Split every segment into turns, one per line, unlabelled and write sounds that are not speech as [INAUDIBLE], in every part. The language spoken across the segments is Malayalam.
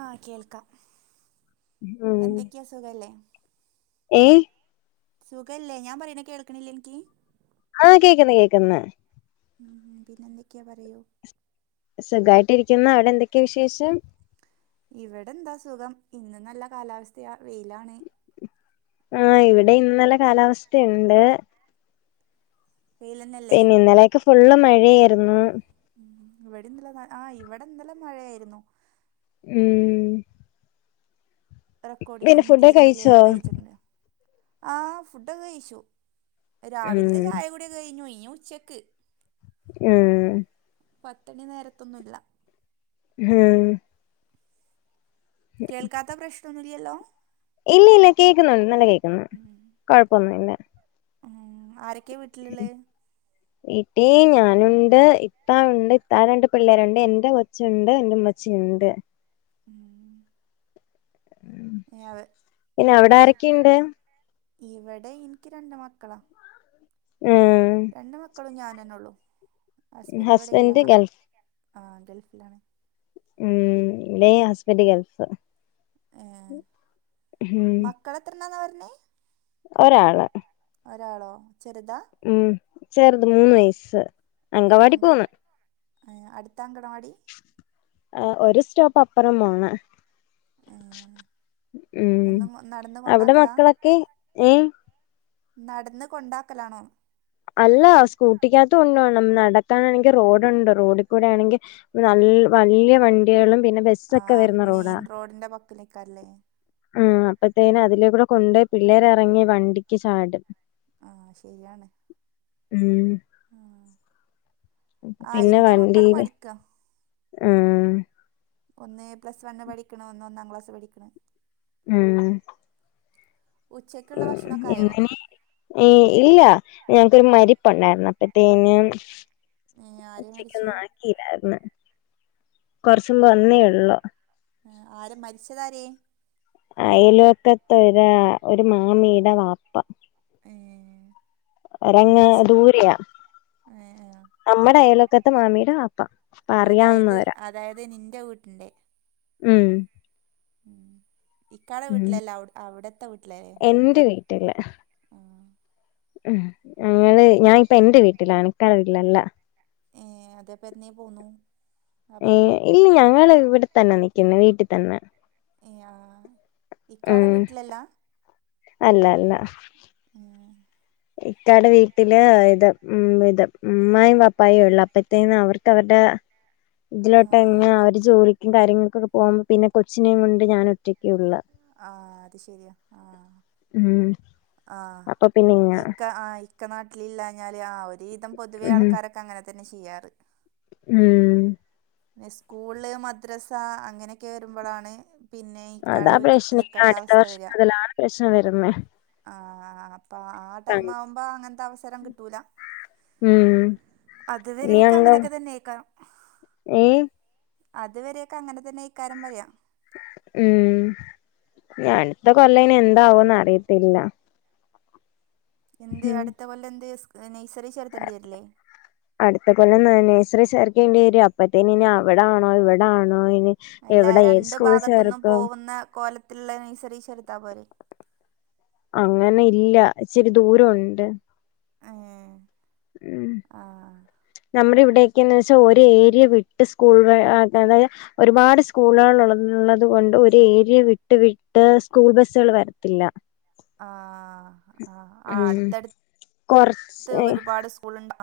ആ കേൾക്കാം എന്തൊക്കെ സുഖോല്ലോ?
ഏയ്
സുഖല്ലേ ഞാൻ പറയുന്ന കേൾക്കണില്ലേ നിക്ക്.
ആ കേക്കുന്നു കേക്കുന്നു
ഉം പിന്നെ എന്തൊക്കെയാ പറയൂ.
സുഖായിട്ട് ഇരിക്കുന്ന അവിടെ എന്തൊക്കെയാ വിശേഷം.
ഇവിടെ എന്താ സുഖം ഇന്ന് നല്ല കാലാവസ്ഥയാ വെയിലാണ്.
ആ ഇവിടെ ഇന്നലെ കാലാവസ്ഥയുണ്ട്.
വെയിലന്നല്ലേ
പിനെ ഇനലേക്കോ ഫുള്ളും മഴേയായിരുന്നു.
ഇവിടെന്നലെ ആ ഇവിടെന്നലെ മഴയായിരുന്നു.
ഉം പിന്നെ
റെക്കോർഡിങ്ങൊന്നും
ഫുഡൊക്കെ
തീരേം ക്ലിയർ
കഴിച്ചോ
ഇ റെയ്ഞ്ചൊന്നുല്ല ആ ഫുഡൊക്കെ കഴിച്ചു
ഉം
രാവിലത്തെ ചായ കുടിയേക്ക കഴിഞ്ഞു ഇനി ഉച്ചക്ക്.
ഊം
പത്തുണി നേരത്തൊന്നുല്ല.
ആഹ്
കേൾക്കാത്ത പ്രശ്ന്നൊന്നുല്ലല്ലോ.
ഇല്ല ഇല്ല കേക്കുന്നു നല്ല കേക്കുന്നു കൊഴപ്പൊന്നുല്ല.
ആ ആരൊക്കെയാ വീട്ടില്ള്ളേ
വീട്ടീ ഞാനുണ്ട് ഇത്ത ഉണ്ട് ഇത്താ രണ്ട് പിള്ളേരുണ്ട് എന്റെ കൊ ച്ചുണ്ട് എന്റെ ഉമ്മച്ചിയുണ്ട്.
ഉം ഇ അവ
പിന്നെ അവിടെ
ഈ
ആരൊക്കെയുണ്ട്
ഇവിടെ എനിക്ക് രണ്ട് മക്കളാ
ഉം
രണ്ട് മക്കളും ഞാനന്നേ ഒള്ളൂ ഹസ്ബൻഡ് ഇവടെയില്ല ഞാ ആ ഗൾഫിലാണ്
ഉം ടേ ഹസ്ബെൻഡ് ഗൾഫ് ഹും.
കളത്തിര്ന്നാന്നാ
ഒരാള്.
ഒരാളോ ചെറുതാ.
ഉം ചെറുത് മൂന്ന് വയസ്സ്.
ആ
അങ്കവാടി
അങ്കര്
പോന്ന്
ഏ അടുത്താ അങ്കണവാടി.
ആ ഒരു സ്റ്റോപ്പ് അപ്പുറം പോണം
ഏ,
ഹ് ഉം
എന്നും കൊ- നടന്ന്
അവിട
കൊണ്ടാക്കലാ
മക്കളൊക്കെ ഏ
നടന്ന് കൊണ്ടാക്കലാണോ
അല്ല സ്കൂട്ടിക്കകത്തു കൊണ്ടോണം. നടക്കാനാണെങ്കി റോഡുണ്ട് റോഡി കൂടെ ആണെങ്കി നൽ വല്ല്യ വണ്ടികളും പിന്നെ ബസ്.
ആ മെയിൻ റോഡിന്റെ വക്കിലേക്കല്ലേ?
ഊം അപ്പത്തേനും അതിലേക്കൂടെ കൊണ്ട് പിള്ളേരെറങ്ങി വണ്ടിക്ക് ചാടും.
ആഹ് ശരിയാണ്
ഉം
ആ ആ
പിന്നെ
എൻ്റെ മക്കൾ
വണ്ടീയില്
പഠിക്കുക
ഉം
ഒന്ന് പ്ലസ് വണ്ണ് പഠിക്കണ് ഒന്ന് ഒന്നാം ക്ലാസ് പഠിക്കണ്
ഉം
ക്ക്ള്ള ഭക്ഷണക്കായോ
ഈ ഇല്ല ഞങ്ങൾക്കൊരു മരിപ്പുണ്ടായിരുന്നു അപ്പൊത്തേനും
ആര് മരിച്ചു
ഇതായിരുന്ന് കൊറച്ച് മുമ്പ് വന്നേ ഉള്ളൂ
ആഹ് ആരെ മരിച്ചതാരേ
അയലൊക്കത്തെ ഒര ഒരു മാമീടെ വാപ്പ
ഏഹ്
ഒരങ്ങ് ദൂരയാ
ഏഹ് ഏഹ്
അമ്മെടെ അയലൊക്കത്തെ മാമിയുടെ ആപ്പ
അതായത്
അറിയാവുന്നവരാ
അതായത് നിന്റെ വീട്ടിന്റെ
ഉം
ഉം ഇക്കാടെ വീട്ടിലല്ല അവിടത്തെ വീട്ട്കാര്
എൻ്റെ വീ ഇട്ടില്ല
ഉം
ഉം ഞങ്ങള് ഞാനിപ്പം എന്റെ വീട്ടിലാണ് ഇക്കാന്റെ വീട്ടിലല്ല
ഏഹ് അത്പ്പെന്നേ പോന്നു അപ്പൊ കു
ഏഹ് ഇല്ല ഞങ്ങള് ഇവിടെത്തന്നെ നിക്കുന്നേ വീട്ടിൽ തന്നെ
യാ ആഹ് ഇക്കാടെ
ഉം
വീട്ടിലല്ലാ
അല്ല അല്ല
ഏഹ്
ഇക്കാടെ വീട്ടില് ഇത് ഉം ഇത് അമ്മായും പാപ്പായും ഉള്ള് അപ്പത്തേന്ന് അവർക്ക് അവരുടെ
[INAUDIBLE]
ഇതിലോട്ട്
ആ
എങ്ങനെ അവര് ജോലിക്കും കാര്യങ്ങൾക്കൊക്കെ പോകുമ്പോ പിന്നെ കൊച്ചിനേം കൊണ്ട് ഞാൻ ഒറ്റയ്ക്കൊള്ളു
ആഹ് അത് ശരിയാ ആഹ്
ഉം
ആഹ്
അപ്പൊ പിന്നെ ഇങ്ങ
ഇക്ക ആഹ് ഇക്ക നാട്ടില് ഇല്ലാഞ്ഞാല് ആഹ് ഒരു വിധം പൊതുവെ
ഉം
ആൾക്കാരൊക്കെ ഒക്കെ അങ്ങനെ തന്നെ ചെയ്യാറ്
ഉം
പിന്നെ സ്കൂള് മദ്രസ അങ്ങനെയൊക്കെ വരുമ്പോഴാണ് പിന്നെ
അതാ
ഈക്കാടെ വീട്ടില്
പ്രശ്നം ഇനി
നിൽക്കണ്ട
അടുത്ത
അവസ്ഥ
വർഷം
വരിക
മുതലാണ് പ്രശ്നം വരുന്നേ
ആഹ് അപ്പൊ ആഹ് ടൈം ആവുമ്പോ അങ്ങനത്തെ അവസരം കിട്ടൂല
ഉം ഇനി
അതുവരേക്കും
അങ്ങ്
അങ്ങനെക്കെ തന്നെയ്ക്കാരം
ഏ
അതുവരേക്കും അങനെത്തെന്നേക്കാരം പറയാ
ഉം അടുത്ത കൊല്ലം എന്താവോന്ന് അറിയത്തില്ല
എന്ത്
ഉം
അടുത്ത കൊല്ലം എന്ത് നഴ്സറി ചേർത്തേണ്ടി വരില്ലേ
അടുത്ത കൊല്ലം ന് നേഴ്സറി ചേർക്കേണ്ടി വരും അപ്പത്തേന് ഇനി അവിടാണോ ഇവിടാണോ ഇനി
അല്ല
എവിടെ ഏത്
രണ്ടു
സ്കൂളിൽ
ഭാഗത്ത്ന്നും
ചേർക്കും
പോകുന്ന കോലത്തില്ള്ള നയ്സറി ചേർത്താൽ പോരെ
അങ്ങനെ ഇല്ല ഇച്ചിരി ദൂരം ഉണ്ട്
അങേ
ഉം നമ്മുടെ ഇവിടെ എന്ന് വെച്ചാൽ ഒരു ഏരിയ വിട്ട് സ്കൂളിൽ ആക്കാതെ ഒരുപാട് സ്കൂളുകൾ ഉള്ളത് കൊണ്ട് ഒരു ഏരിയ വിട്ട് വിട്ട് സ്കൂൾ ബസ്സുകൾ വരത്തില്ല
ആഹ് ആഹ് ആഹ്
കൊറച്ച്
അട്ത്തട്ത്ത് ഒരുപാട് സ്കൂള് ണ്ട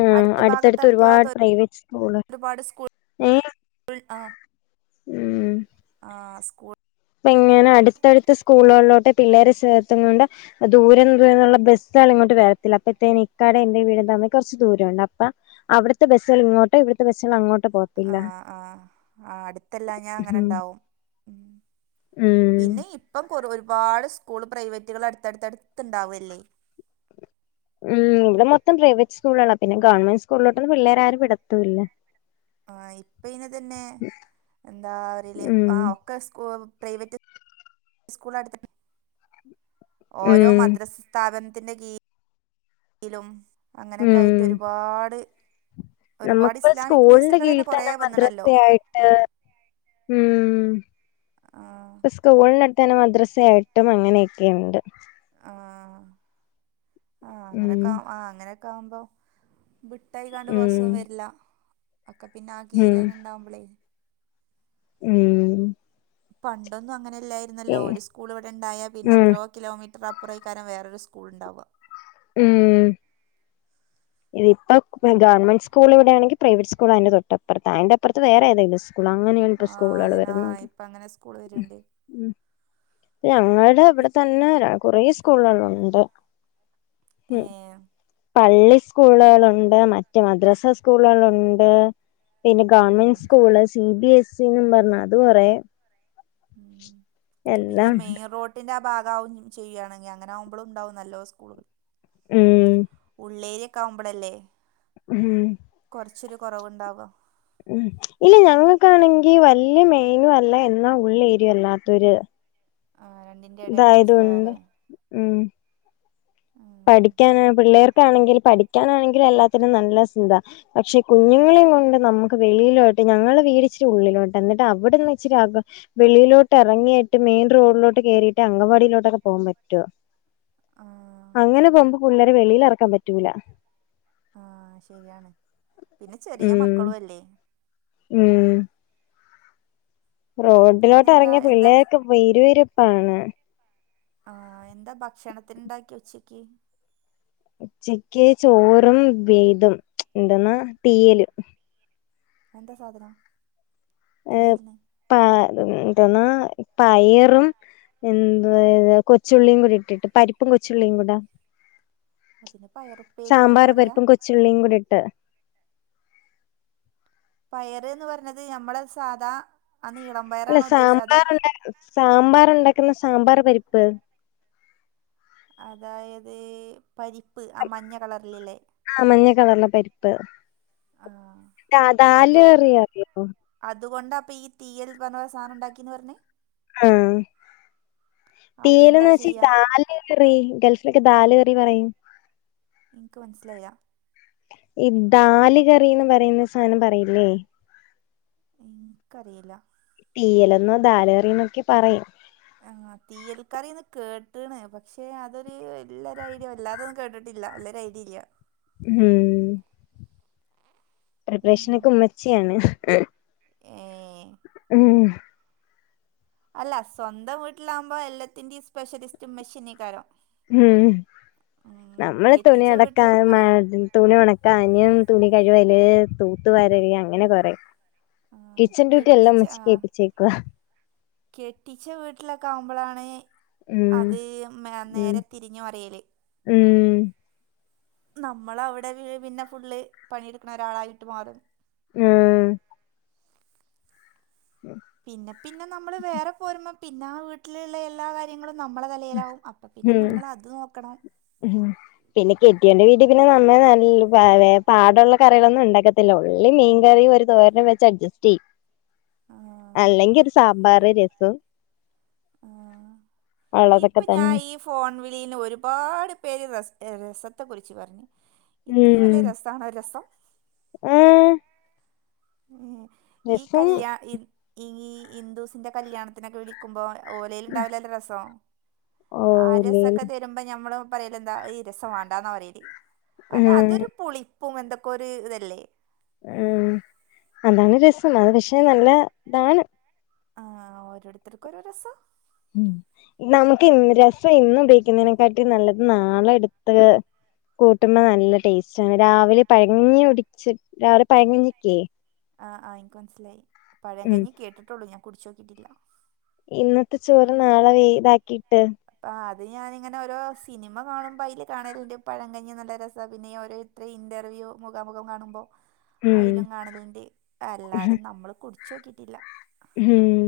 ഉം
അടുത്ത
അടുത്തടുത്ത് ഒരുപാട്
ഭാഗത്തടുത്തഭാഗത്ത്
പ്രൈവറ്റ് സ്കൂള്
ഒരുപാട് സ്കൂൾ
ഏ
ൾ ആഹ്
ഉം
ആഹ് സ്കൂൾ
ഇപ്പ ഇങ്ങനെ അടുത്തടുത്ത സ്കൂളുകളിലോട്ടെ പിള്ളേരെ ചേർത്ത്ങ്ങാണ്ടെ ദൂരംന്നുള്ള ന്ന്ള്ള ബസ്സണ് ഇങ്ങോട്ട് വരത്തില്ല അപ്പത്തേന് ഇക്കാടെ എന്റെറെ വീട തമ്മിൽ കൊർച്ച് ദൂരമുണ്ട് അപ്പ അവിടുത്തെ ബസ്സുകൾ ഇങ്ങോട്ടെ ട്ട് പക്ഷെ അങ്ങോട്ട് പോകത്തില്ല.
ആഹ് ആഹ് ആഹ് അടുത്തല്ലാഞ്ഞാ അങ്ങനെണ്ടാവും ഉം
ഉം
പിന്നെ ഇപ്പം കുറ ഒരുപാട് സ്കൂള് പ്രൈവറ്റുകൾ അടുത്തടുത്തടുത്ത്ണ്ടാവല്ലേ?
ഉം ഇവിടെ മൊത്തം പ്രൈവറ്റ് സ്കൂളളാ പിന്നെ ഗവൺമെന്റ് സ്കൂളിലോട്ടൊന്നും പിള്ളേരാരും വിടത്തൂല്ല
ആഹ് ഇപ്പയ്നതന്നെ എന്താ പറല്
ഉം
ആഹ് സ്‌കൂ പ്രൈവറ്റ് സ്കൂൾ അടുത്തന്നെ ഓരോ
ഉം
മക്കൾ സ്ഥാപനത്തിന്റെ കീഴ് യിലും
ഉം
അങ്ങനൊക്കായിട്ട് ഒരുപാട് ഒരുപാട്
നമുക്കിപ്പോ
ഇസ്ലാമിക്
സ്കൂളിന്റെ
നഴ്സറികൾ തന്നെ
കീഴിൽ
കൊറെ വന്നണല്ലോ
മദ്രസയായിട്ട്
ആഹ്
പ്പ സ്കൂളിനടുത്തന്നെ മദ്രസ ആയിട്ടും അങ്ങനെയൊക്കെണ്ട്
ആഹ് ആഹ്
ഉം
അങ്ങനെക്കാ ആഹ് അങ്ങനൊക്കെ ആവുമ്പോ ബിട്ടായിക്കാണ്ട്
ഉം
ബസും വരില്ല ഒക്കെ പിന്നെ ആ
ഉം
കീലന്നെ ഉണ്ടാവുമ്പോളേ
ഉം
പണ്ടൊന്നും അങ്ങനെല്ലായിരുന്നല്ലോ
പിന്നെ
ഒരു സ്കൂൾ ഇവിടെണ്ടായ
ഉം
പിന്നെത്രോ കിലോമീറ്റർ അപ്പുറയ്ക്കാരം വേറൊരു സ്കൂള്ണ്ടാവ
ഉം ഇത്പ്പ ഗവമെന്റ് സ്കൂള് ഇവിടെയാണെങ്കി പ്രൈവറ്റ് സ്കൂളതിന്റെ തൊട്ടപ്പർത്ത അതിന്റെ അപ്പർത്ത് വേറെ ഏതേലും സ്‌ സ്കൂൾ അങ്ങനെയാണ്പ്പ
ആഹ്
സ്കൂളള്
അതിനാ
വരുന്നത്.
ഇപ്പ അങ്ങനെ സ്കൂൾ വര്ണ്ട്
ഞങ്ങളുടെ
പി
ഇവിടെ തന്നെ കുറേ സ്കൂളുകളുണ്ട് ഉം
ഏഹ്
പള്ളി സ്കൂളുകളുണ്ട് മറ്റ മദ്രസ സ്കൂളുകളുണ്ട്, പിന്നെ
ഉം
government school C B S C എന്നും പർഞ്ഞ് അത് കൊറെ
പിന്നെ
എല്ലാം
മെയിൻ റോഡ് തിന്റെ ആഹ് ഭാഗവും ചെയ്യണെങ്കിൽ അങ്ങനാകുമ്പളും ഉണ്ടാവും നല്ലോ സ്കൂള്
ഉം
ഉള്ളേരിയക്കവുമ്പോളല്ലേ
ഉം
കൊറച്ചൊരു കൊറവുണ്ടാവ
ഉ ഇല്ല ഞങ്ങൾക്കാണെങ്കി വല്യ മെയിനും അല്ല എന്നാ ഉള്ളേരിയ അല്ലാത്തൊരു
ആ രണ്ടി
ഇതായതോണ്ട് ഉം
ഉം
പഠിക്കാന പിള്ളേർക്കാണെങ്കിൽ പഠിക്കാനാണെങ്കിലും എല്ലാത്തിനും നല്ല സുഖ പക്ഷെ കുഞ്ഞുങ്ങളെയും കൊണ്ട് നമുക്ക് വെളിയിലോട്ട് ഞങ്ങളുടെ വീട് ഇച്ചിരി ഉള്ളിലോട്ട് എന്നിട്ട് അവിടെന്ന് ഇച്ചിരി അക വെളിയിലോട്ട് എറങ്ങിയിട്ട് മെയിൻ റോഡിലോട്ട് കയറിയിട്ട് അങ്കവാടിയിലോട്ടൊക്കെ പോകാൻ പറ്റോ?
ആഹ്
അങ്ങനെ പോകുമ്പോ പിള്ളേരെ വെളിയിലെറക്കാൻ പറ്റൂല
ആഹ് ശെരിയാണ് പിന്നെ ചെറിയ
ഉം
മക്കളും അല്ലേ?
ഉം റോഡിലോട്ട്
പിന്നെന്താ
ഇറങ്ങിയ
എന്താ
പിള്ളേർക്കെ വെരുവരുപ്പാണ്
ആഹ് എന്താ ഭക്ഷണത്തിന്ണ്ടാക്കി ഉച്ചക്ക്
ഉച്ചക്ക് ചോറും വെയ്തും എന്തെന്നാ തീയല്
അഎന്താ സാധനം
ഏ
തീയലിന്
പ എന്തന്നാ പയറും എന്ത കൊച്ചുള്ളിയും കൂടി ഇട്ടിട്ട് പരിപ്പും കൊച്ചുള്ളിയും കൂടാ
അതിന് പയറും
സാമ്പാർ പരിപ്പും കൊച്ചുള്ളിയും കൂടി ഇട്ട്
പയർ എന്ന് പറഞ്ഞത് ഞമ്മള് സാധാ ആ നീളം
അല്ല
പയറാണോ ഉദ്ദേശിച്ചത് അതോ
സാമ്പാർണ്ട സാമ്പാർ ഉണ്ടാക്കുന്ന സാമ്പാർ പരിപ്പ്
അതായത് പരിപ്പ് ആ മഞ്ഞ കളറിലല്ലേ
ആ മഞ്ഞ കളർന്ന പരിപ്പ്
ആഹ അതും
ദാലേറിയ അറിയോ
അതുകൊണ്ടാ അപ്പൊ ഈ തീയൽ എന്നുപറഞ്ഞ സാധനം ഉണ്ടാക്കിന്ന് പറഞ്ഞെ
ആഹ
അതെന്താ
തീലന്ന് വച്ച
ചെയ്യാ
ദാൽ റി ഗേൾഫിലൊക്കെ ദാല് കറി പറയും
ഇനിക്ക് മനസ്സിലായ
ഈ ദാല കറിന്ന് പറയുന്ന സാധനം പറയില്ലേ
എനിക്കറിയില്ല
തീ്യൽ എന്നോ ദാലേറി എന്നൊക്കെ പറയും
ആഹ് തീയൽക്കറിന്ന് കേട്ടണ് പക്ഷെ അതൊരു വല്ലൊരു ഐഡിയ വല്ലാതെ കേട്ടിട്ട ല്ല ഒരു ഐഡി ഇല്ല
ഉം പ്രിപ്രേഷനൊക്കെ
ഉം.
ഉമ്മച്ചിയാണ് [UNINTELLIGIBLE]
ഏ
ഉം
അല്ല സ്വന്തം വീട്ടിലാവകുമ്പോൾ എല്ലാത്തിന്റെ സ്പെഷ്യലിസ്റ്റ് മെഷീനീക്കാരം
ഉം നമ്മള് തുണി
കെട്ടിച്ച വീട്ടിൽ
അലക്കാനും
ആ
[UNINTELLIGIBLE] തുണി ഉണക്കഞ്ഞും തുണി കഴിവല് തൂത്ത വരല് അങ്ങനെ കൊറെ
ആ
കിച്ചൻ ഡ്യൂട്ടി എല്ലാം
കെട്ടിച്ച ആ
അമച്ചിക്ക് എൽപിച്ചേക്കുവാ
കെട്ടിച്ച വീട്ടിലൊക്കെ ആകുമ്പോഴാണ്
ഉം
അത്
ഉം
നേരെ തിരിഞ്ഞ് പറയൽ
ഉം
നമ്മൾ അവിടെ പിന്നെ ഫുള്ള് പണിയെടുക്കണ ഒരാളായിട്ട് മാറും
ഉം
പിന്നെ പിന്നെ നമ്മള് വേറെ പോരുമ്പോ പിന്നെ ആ വീട്ടിലുള്ള എല്ലാ കാര്യങ്ങളും നമ്മളെ [UNINTELLIGIBLE] അപ്പൊ പിന്നെ
ഉം
നമ്മൾ അത് നോക്കണം
ഉം പിന്നെ കെട്ടിയോണ്ട് വീട്ടിൽ പിന്നെ നമ്മൾ നല്ല പാടുള്ള കറികളൊന്നും ഉണ്ടാക്കത്തില്ല ഉള്ളി മീൻകറിയും ഒരു തോരനും വെച്ച് അഡ്ജസ്റ്റ് ചെയ
ആ
അല്ലെങ്കിൽ ഒരു സാമ്പാർ രസം
ഉം
ഉള്ളതൊക്കെ
ഇപ്പ ഞാൻ
തന്നെ
ഈ ഫോൺ വിളിന്ന് ഒരുപാട് പേര് രസത്തെ കുറിച്ച് പറഞ്ഞു ഇത്രയും
ഉം
വലിയ രസ [UNINTELLIGIBLE] രസം
ആഹ്
ഉം ഈ
രസം
കല്യാ ഈ ഈ ഹിന്ദൂസിന്റെ കല്യാണത്തിനൊക്കെ വിളിക്കുമ്പോ ഓലൽ ഉണ്ടാവലല്ല രസോ ആ
ഓലേൽ
രസൊക്ക വരുമ്പോ ഞമ്മള് പറയ എന്താ രസം വേണ്ടാന്നാ പറല് കാരണം
ഉം
അതൊരു പുളി പൂ എന്തൊക്കെ ഒരു ഇതല്ലേ
ഉ അതാണ് രസം അത് പക്ഷെ നല്ല ഇതാണ്
ആ ഓരോരുത്തർക്കും ഒരുര രസം
ഉ നമുക്ക് രസം ഇന്ന ഉപയോഗിക്കുന്നതിനെക്കാട്ടി നല്ലത് നാളെ എടുത്ത് കൂട്ടുമ്പ നല്ല ടേസ്റ്റ് ആണ് രാവിലെ പഴകഞ്ഞി കുടിച്ച രാവിലെ പഴകഞ്ഞക്കേ
ആഹ ആ് എനിക്ക് മനസ്സിലായി പഴം
ഉം
കഴഞ്ഞഞ് കേട്ടിട്ടുള്ളൂ ഞാൻ കുടച്ച്നോക്കിട്ടില്ല
ഇന്നത്തെ ചോറ് നാളെ വെയതാക്കിട്ട്
അപ്പ അത് ഞാാനിങ്ങനെഓരോ സിനിമ കാണുമ്പോ അതിൽ കാണ പഴംകഞ്ഞി നല്ല രസമാണ് പിന്നെ [UNINTELLIGIBLE] ഇത്ര ഇന്റർവ്യൂ മുഖാമുഖം കാണുമ്പോൾ
ഉം
അയലും കാണലിറെ അല്ലാതെ നമ്മള് കുടിച്ച നോക്കിട്ടില്ല
ഉം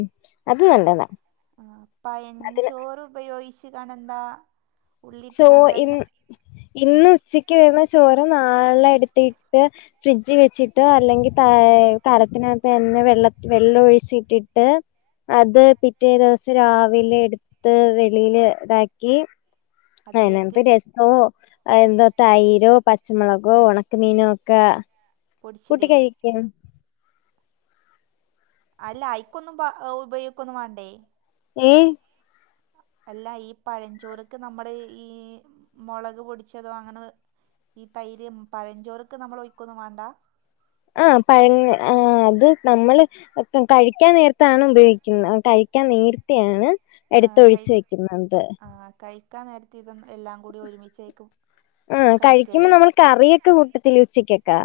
അത് നല്ലന്നാ
ആ പയൻചോറ് ഉപയോഗിച്ചു കണ എന്താ
ചോ ഇന് ഇന്ന് ഉച്ചക്ക് വരുന്ന ചോര് നാളെ എടുത്തിട്ട് ഫ്രിഡ്ജ് വെച്ചിട്ട് അല്ലെങ്കിൽ ത കലത്തിനകത്ത് തന്നെ വെള്ള വെള്ളം ഒഴിച്ചിട്ടിട്ട് അത് പിറ്റേ ദിവസം രാവിലെ എടുത്ത് വെളിൽ ഇതാക്കി
അതിലേക്ക്
അനത്ത് രസമോ എന്താ തൈരോ പച്ചമുളകോ ഉണക്ക മീനോ ഒക്കെ കൂട്ടി
പൊടിച്ചിടേ
കഴിക്ക
അല്ല ഐക്കൊന്നും ഉപയോഗിക്കൊന്നും വേണ്ടേ
ഏയ്
അല്ല ഈ പഴഞ്ചോറക്ക് നമ്മുടെ ഈ മുളക് പൊടിച്ചതോ അങ്ങനെ ഈ തൈര്ം പഴഞ്ചോർക്ക് നമ്മൾ ഒഴക്കൊന്നു വാണ്ട
ആ പഴ ആ അത് നമ്മള് കഴിക്കാൻ നേരത്താണ് ഉപയോഗിക്കുന്ന കഴിക്കാൻ നേരത്ത ആണ് എടുത്തൊഴിച്ചു വെക്കുന്നുണ്ട്
ആഹ് കൈ ഒക്കാ നേരത്തെ ഇത എല്ലാം കൂടി ഒരുമിച്ചേക്കും
ആഹ് കഴിക്കുമ്പോ നമ്മൾ കറിയൊക്കെ കൂട്ടത്തി ഉച്ചക്കൊക്കാ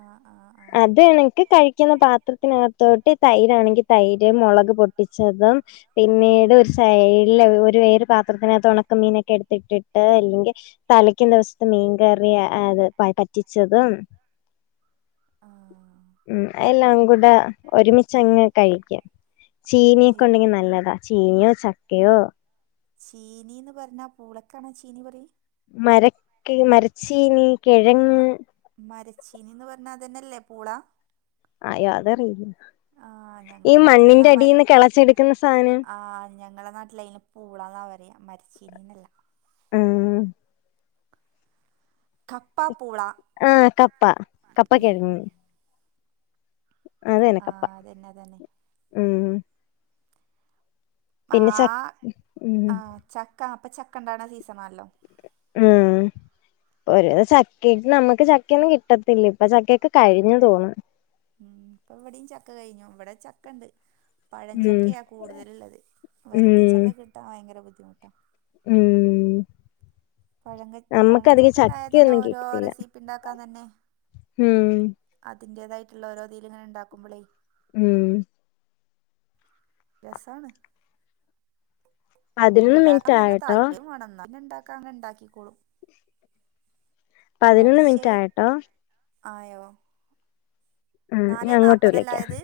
ആ ആ ആ
അത് എനിക്ക് കഴിക്കുന്ന പാത്രത്തിനകത്തോട്ട് തൈരാ ആണെങ്കി തൈര് മുളക് പൊട്ട ച്ചതും
ആ ആ
പിന്നീട് ഒരു സൈഡ ഇല്ല ഒരു വേര് പാത്രത്തിനകത്ത് ഉണക്ക മീനൊക്കെ എടുത്തിട്ടിട്ട് അല്ലെങ്കിൽ തലയ്ക്കും ദിവസത്ത് മീൻ കറിയ അത് പറ്റിച്ചതും
ആഹ്
ഉം എല്ലാംകൂടെ ഒരുമിച്ചങ്ങ് കഴിക്കും ചീനിഒക്കെ
ഇത്
ഉണ്ടെങ്കി നല്ലതാ ചീനിയോ ചക്കയോ
ചീനീന്ന് പറഞ്ഞാ പൂളക്കാണോ ചീനി പറ
മെരക്ക മെരച്ചീനി കിഴ
മ മരച്ചീനീന്ന് പറഞ്ഞതന്നെയല്ലേ പൂള
അയ്യോ അതറിയില്ല
ആ
ഈ
ഞങ്ങളെ
മണ്ണിന്റെ അടിൽന്ന് കിളച്ചെടുക്കുന്ന സാനം
ആ് ഞ ഞങ്ങളുടെ നാട്ടില അതിന് പൂളാന്നാ പറയാ മരിച്ചീനീന്നല്ല
മ്
കപ്പാ പ്പൂള
ആഹ് കപ്പ കപ്പ കേങ്ങ്
ആ
അതെനക്കപ്പ
അതന്നെ അതന്നെ
ഉം പിന്നെ ച
ആഹ്
ഉം
ആഹ് ചക്ക അപ്പൊ ചക്ക ഉണ്ടണ സീസണാണല്ലോ
ഉം ഒരു ചക്ക് നമുക്ക് ചക്കയൊന്നും കിട്ടത്തില്ല ഇപ്പൊ ചക്കയൊക്കെ കഴിഞ്ഞു തോന്നും
ഉം ഇപ്പ എവിടെയിം ചക്ക കഴിഞ്ഞു ഇവിടെ ചക്ക ഉണ്ട്
ഉം
പഴഞ്ചക്കയാണ് കൂടുതലുള്ളത്
ഉം
വരിക്കച്ചക്ക കിട്ടാൻ ഭയങ്കര ബുദ്ധിമുട്ടാണ്
മ്
പഴ പനഞ്ചക്ക ഉണ്ടായത് തന്നെ
ചക്കയൊന്നും
ഓരോ റെസിപ്പി ഉണ്ടാക്കാൻ തന്നെ
മ്
അതിന്റതായിട്ടുള്ള ഓരോതിയിൽ ഇങ്ങനെ ഉണ്ടാക്കുമ്പോളേ
ഉം
രസാണ്
പതിനൊന്ന്
ഉണ്ടാക്കാൻ
മിനിറ്റ്
നല്ല
ആയട്ടോ
താല്പര്യം വേണംന്നാല്ണ്ടാ അങ്ങ ഉണ്ടാക്കിക്കോളും
പതിനൊന്ന്
മടിച്ച്യ
മിനിറ്റ് ആയട്ടോ
ആയോ
ഉം ഇനി
നാലെ
അങ്ങോട്ട് വിളിക്കാം
നാൽപ്പതല്ലായത്